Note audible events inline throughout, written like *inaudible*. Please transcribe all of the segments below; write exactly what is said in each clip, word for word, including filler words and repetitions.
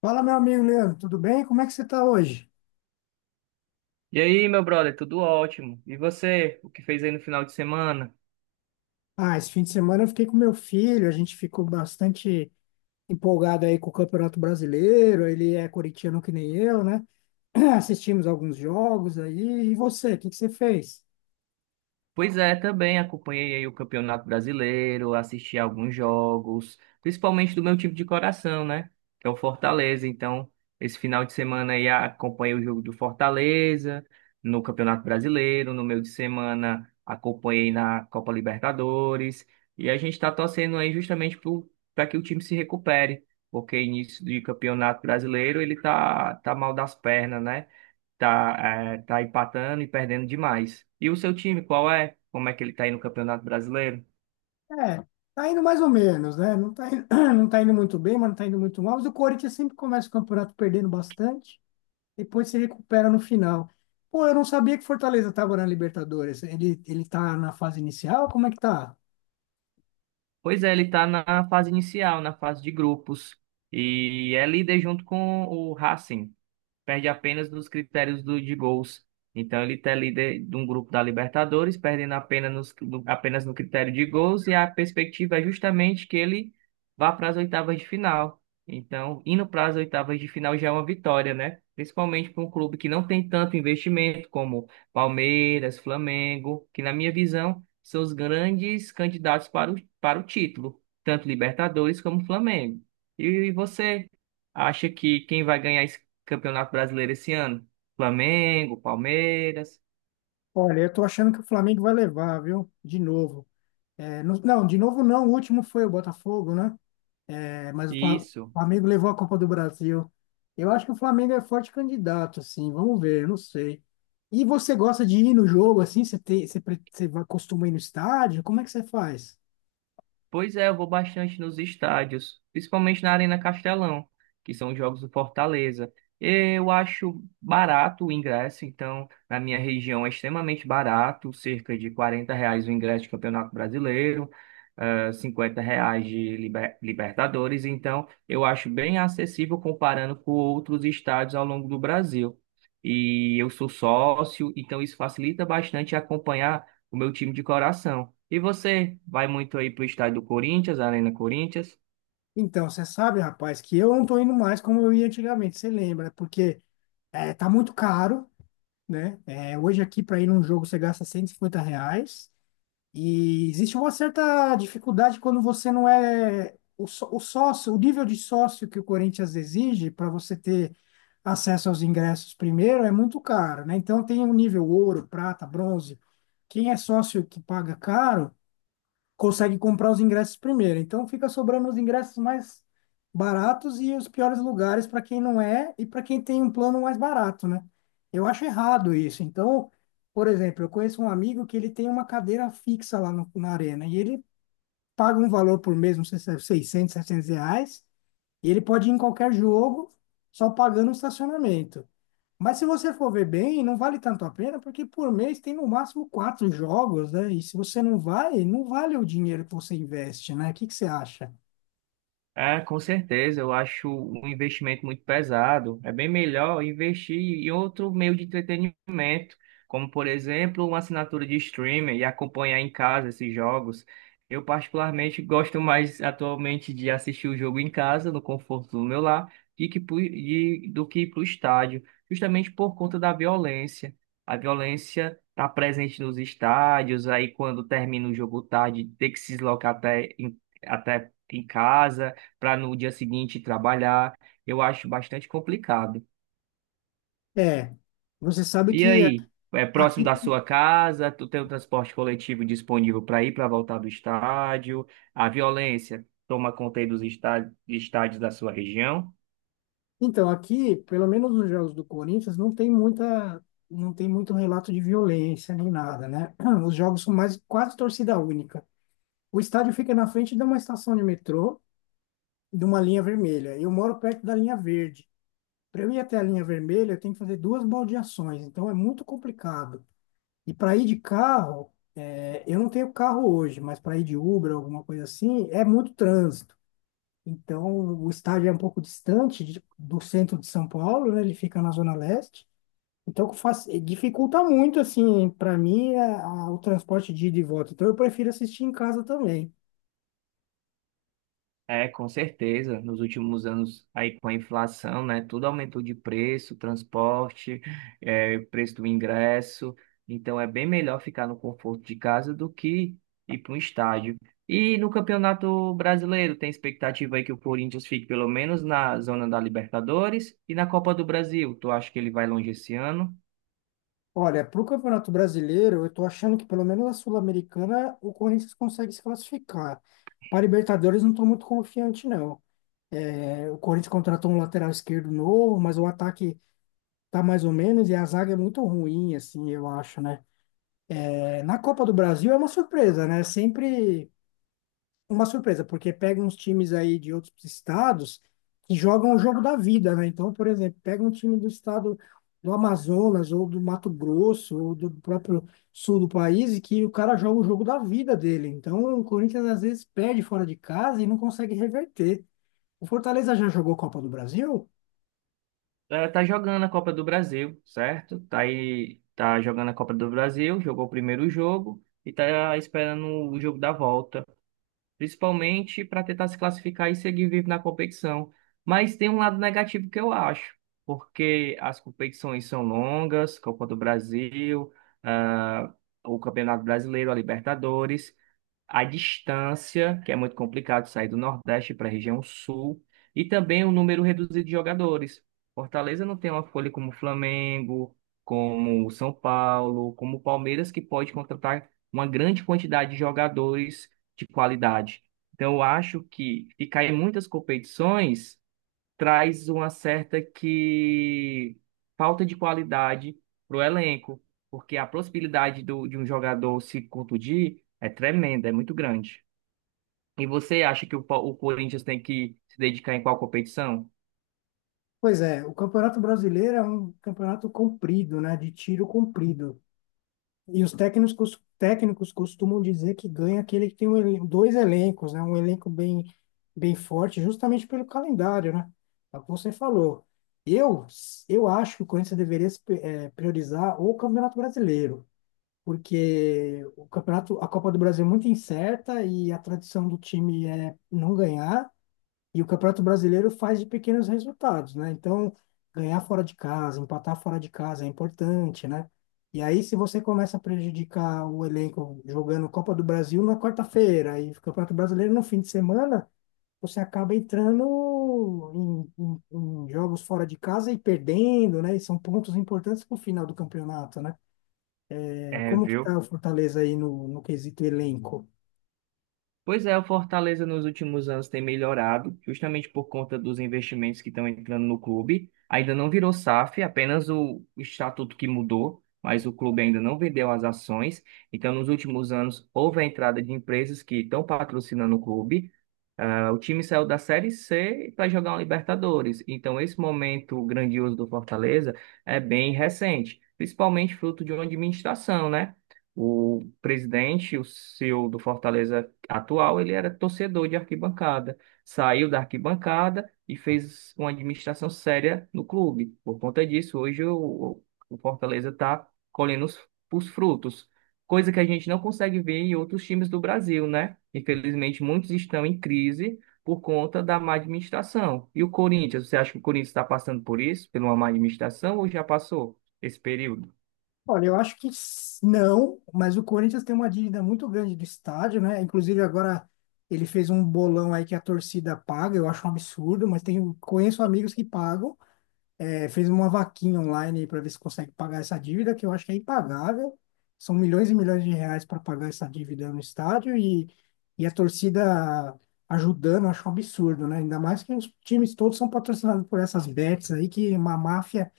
Fala, meu amigo Leandro, tudo bem? Como é que você está hoje? E aí, meu brother, tudo ótimo. E você, o que fez aí no final de semana? Ah, esse fim de semana eu fiquei com meu filho, a gente ficou bastante empolgado aí com o Campeonato Brasileiro, ele é corintiano que nem eu, né? *clears throat* Assistimos alguns jogos aí, e você, o que que você fez? Pois é, também acompanhei aí o Campeonato Brasileiro, assisti alguns jogos, principalmente do meu time de coração, né? Que é o Fortaleza. Então, esse final de semana aí acompanhei o jogo do Fortaleza no Campeonato Brasileiro, no meio de semana acompanhei na Copa Libertadores, e a gente está torcendo aí justamente para que o time se recupere. Porque início de campeonato brasileiro ele tá, tá mal das pernas, né? tá, é, tá empatando e perdendo demais. E o seu time, qual é? Como é que ele tá aí no Campeonato Brasileiro? É, tá indo mais ou menos, né? Não tá indo, *clears throat* não tá indo muito bem, mas não tá indo muito mal, mas o Corinthians sempre começa o campeonato perdendo bastante, depois se recupera no final. Pô, eu não sabia que Fortaleza estava na Libertadores, ele, ele tá na fase inicial, como é que tá? Pois é, ele tá na fase inicial, na fase de grupos. E é líder junto com o Racing. Perde apenas nos critérios do, de gols. Então ele está líder de um grupo da Libertadores, perdendo apenas, nos, no, apenas no critério de gols, e a perspectiva é justamente que ele vá para as oitavas de final. Então, indo para as oitavas de final já é uma vitória, né? Principalmente para um clube que não tem tanto investimento como Palmeiras, Flamengo, que na minha visão são os grandes candidatos para o, para o título, tanto Libertadores como Flamengo. E você acha que quem vai ganhar esse Campeonato Brasileiro esse ano. Flamengo, Palmeiras. Olha, eu tô achando que o Flamengo vai levar, viu? De novo. É, no- não, de novo não, o último foi o Botafogo, né? É, mas o Fla- o Isso. Flamengo levou a Copa do Brasil. Eu acho que o Flamengo é forte candidato, assim, vamos ver, eu não sei. E você gosta de ir no jogo, assim? Você, tem, você, pre- você vai- costuma ir no estádio? Como é que você faz? Pois é, eu vou bastante nos estádios, principalmente na Arena Castelão, que são os jogos do Fortaleza. Eu acho barato o ingresso, então na minha região é extremamente barato, cerca de quarenta reais o ingresso de Campeonato Brasileiro, eh, cinquenta reais de Liber- Libertadores, então eu acho bem acessível comparando com outros estádios ao longo do Brasil. E eu sou sócio, então isso facilita bastante acompanhar o meu time de coração. E você vai muito aí pro estádio do Corinthians, Arena Corinthians? Então, você sabe, rapaz, que eu não tô indo mais como eu ia antigamente, você lembra? Porque é, tá muito caro, né? É, hoje aqui para ir num jogo você gasta cento e cinquenta reais e existe uma certa dificuldade quando você não é o, só- o sócio, o nível de sócio que o Corinthians exige para você ter acesso aos ingressos primeiro é muito caro, né? Então tem o nível ouro, prata, bronze. Quem é sócio que paga caro consegue comprar os ingressos primeiro. Então fica sobrando os ingressos mais baratos e os piores lugares para quem não é e para quem tem um plano mais barato, né? Eu acho errado isso. Então, por exemplo, eu conheço um amigo que ele tem uma cadeira fixa lá no- na arena e ele paga um valor por mês, não sei se é seiscentos, setecentos reais, e ele pode ir em qualquer jogo, só pagando o estacionamento. Mas se você for ver bem, não vale tanto a pena, porque por mês tem no máximo quatro jogos, né? E se você não vai, não vale o dinheiro que você investe, né? O que que você acha? É, com certeza, eu acho um investimento muito pesado. É bem melhor investir em outro meio de entretenimento, como por exemplo, uma assinatura de streaming e acompanhar em casa esses jogos. Eu particularmente gosto mais atualmente de assistir o jogo em casa, no conforto do meu lar, e que pu- e- do que ir para o estádio, justamente por conta da violência. A violência está presente nos estádios, aí quando termina o jogo tarde, tem que se deslocar até em- até em casa para no dia seguinte trabalhar. Eu acho bastante complicado. É, você sabe E que a- aí, é próximo aqui, da sua casa? Tu tem o transporte coletivo disponível para ir para voltar do estádio? A violência toma conta aí dos estádios, estádios da sua região? então, aqui, pelo menos nos jogos do Corinthians, não tem muita, não tem muito relato de violência nem nada, né? *clears throat* Os jogos são mais quase torcida única. O estádio fica na frente de uma estação de metrô, de uma linha vermelha. Eu moro perto da linha verde. Para eu ir até a linha vermelha, eu tenho que fazer duas baldeações, então é muito complicado. E para ir de carro, é, eu não tenho carro hoje, mas para ir de Uber, alguma coisa assim, é muito trânsito. Então, o estádio é um pouco distante de- do centro de São Paulo, né? Ele fica na Zona Leste. Então, faz, dificulta muito, assim, para mim, a- a- o transporte de ida e volta. Então, eu prefiro assistir em casa também. É, com certeza. Nos últimos anos, aí com a inflação, né, tudo aumentou de preço, transporte, é, preço do ingresso. Então, é bem melhor ficar no conforto de casa do que ir para um estádio. E no Campeonato Brasileiro, tem expectativa aí que o Corinthians fique pelo menos na zona da Libertadores e na Copa do Brasil. Tu acha que ele vai longe esse ano? Olha, para o Campeonato Brasileiro, eu estou achando que pelo menos a Sul-Americana o Corinthians consegue se classificar. Para Libertadores, não estou muito confiante, não. É, o Corinthians contratou um lateral esquerdo novo, mas o ataque tá mais ou menos e a zaga é muito ruim, assim, eu acho, né? É, na Copa do Brasil é uma surpresa, né? Sempre uma surpresa, porque pega uns times aí de outros estados que jogam o jogo da vida, né? Então, por exemplo, pega um time do estado do Amazonas ou do Mato Grosso ou do próprio sul do país e que o cara joga o jogo da vida dele. Então, o Corinthians às vezes perde fora de casa e não consegue reverter. O Fortaleza já jogou Copa do Brasil? Ela tá jogando a Copa do Brasil, certo? Tá aí, tá jogando a Copa do Brasil, jogou o primeiro jogo e tá esperando o jogo da volta, principalmente para tentar se classificar e seguir vivo na competição. Mas tem um lado negativo que eu acho, porque as competições são longas, Copa do Brasil, ah, o Campeonato Brasileiro, a Libertadores, a distância, que é muito complicado sair do Nordeste para a região Sul, e também o número reduzido de jogadores. Fortaleza não tem uma folha como o Flamengo, como o São Paulo, como o Palmeiras, que pode contratar uma grande quantidade de jogadores de qualidade. Então, eu acho que ficar em muitas competições traz uma certa que falta de qualidade para o elenco, porque a possibilidade do, de um jogador se contundir é tremenda, é muito grande. E você acha que o, Pa- o Corinthians tem que se dedicar em qual competição? Pois é, o Campeonato Brasileiro é um campeonato comprido, né? De tiro comprido. E os técnicos, cos- técnicos costumam dizer que ganha aquele que tem um elen- dois elencos, né? Um elenco bem, bem forte, justamente pelo calendário, né? É o que você falou. Eu, eu acho que o Corinthians deveria se pri- eh, priorizar o Campeonato Brasileiro, porque o campeonato, a Copa do Brasil é muito incerta e a tradição do time é não ganhar. E o Campeonato Brasileiro faz de pequenos resultados, né? Então, ganhar fora de casa, empatar fora de casa é importante, né? E aí, se você começa a prejudicar o elenco jogando Copa do Brasil na quarta-feira e o Campeonato Brasileiro no fim de semana, você acaba entrando em, em- em jogos fora de casa e perdendo, né? E são pontos importantes para o final do campeonato, né? É, É, como que viu? tá o Fortaleza aí no, no quesito elenco? Pois é, o Fortaleza nos últimos anos tem melhorado, justamente por conta dos investimentos que estão entrando no clube. Ainda não virou SAF, apenas o o estatuto que mudou, mas o clube ainda não vendeu as ações. Então, nos últimos anos, houve a entrada de empresas que estão patrocinando o clube. Ah, o time saiu da Série C para jogar uma Libertadores. Então, esse momento grandioso do Fortaleza é bem recente, principalmente fruto de uma administração, né? O presidente, o cio do Fortaleza atual, ele era torcedor de arquibancada, saiu da arquibancada e fez uma administração séria no clube. Por conta disso, hoje o, o Fortaleza está colhendo os os frutos, coisa que a gente não consegue ver em outros times do Brasil, né? Infelizmente, muitos estão em crise por conta da má administração. E o Corinthians, você acha que o Corinthians está passando por isso, pela uma má administração, ou já passou esse período? Olha, eu acho que s- não, mas o Corinthians tem uma dívida muito grande do estádio, né? Inclusive agora ele fez um bolão aí que a torcida paga, eu acho um absurdo, mas tenho, conheço amigos que pagam é, fez uma vaquinha online para ver se consegue pagar essa dívida, que eu acho que é impagável. São milhões e milhões de reais para pagar essa dívida no estádio e, e a torcida ajudando, eu acho um absurdo, né? Ainda mais que os times todos são patrocinados por essas bets aí, que é uma máfia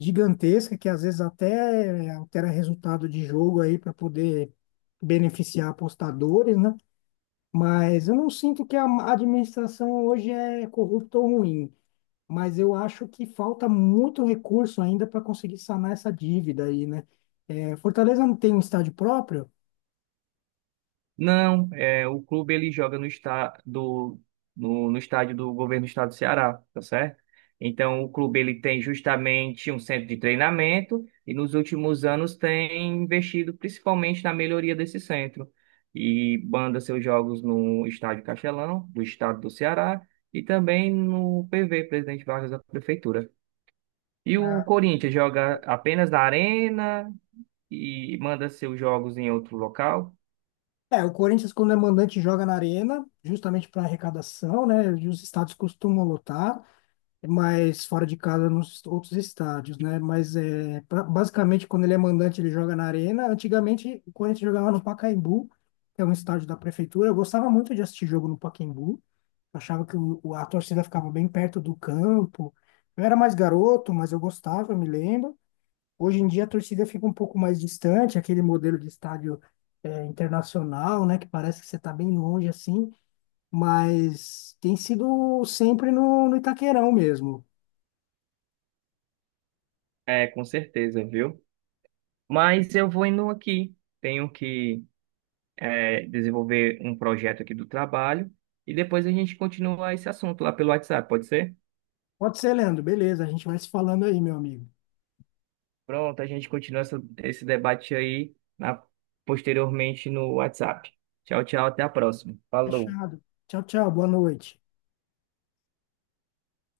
gigantesca que às vezes até altera resultado de jogo aí para poder beneficiar apostadores, né? Mas eu não sinto que a administração hoje é corrupta ou ruim, mas eu acho que falta muito recurso ainda para conseguir sanar essa dívida aí, né? É, Fortaleza não tem um estádio próprio. Não, é, o clube ele joga no, está, do, no, no estádio do governo do estado do Ceará, tá certo? Então, o clube ele tem justamente um centro de treinamento e nos últimos anos tem investido principalmente na melhoria desse centro e banda seus jogos no estádio Castelão, do estado do Ceará, e também no P V, Presidente Vargas da Prefeitura. E o Ah, Corinthians joga apenas na arena e manda seus jogos em outro local? é, o Corinthians, quando é mandante, joga na arena, justamente para arrecadação, né? E os estádios costumam lotar. Mas fora de casa nos outros estádios, né? Mas é, pra- basicamente quando ele é mandante ele joga na arena. Antigamente o Corinthians jogava no Pacaembu, que é um estádio da prefeitura. Eu gostava muito de assistir jogo no Pacaembu. Achava que o, o- a torcida ficava bem perto do campo. Eu era mais garoto, mas eu gostava, eu me lembro. Hoje em dia a torcida fica um pouco mais distante, aquele modelo de estádio é, internacional, né? Que parece que você está bem longe assim. Mas tem sido sempre no, no Itaquerão mesmo. É, com certeza, viu? Mas eu vou indo aqui. Tenho que é, desenvolver um projeto aqui do trabalho e depois a gente continua esse assunto lá pelo WhatsApp, pode ser? Pode ser, Leandro. Beleza, a gente vai se falando aí, meu amigo. Pronto, a gente continua essa- esse debate aí na- posteriormente no WhatsApp. Tchau, tchau, até a próxima. Falou. Fechado. Tchau, tchau. Boa noite.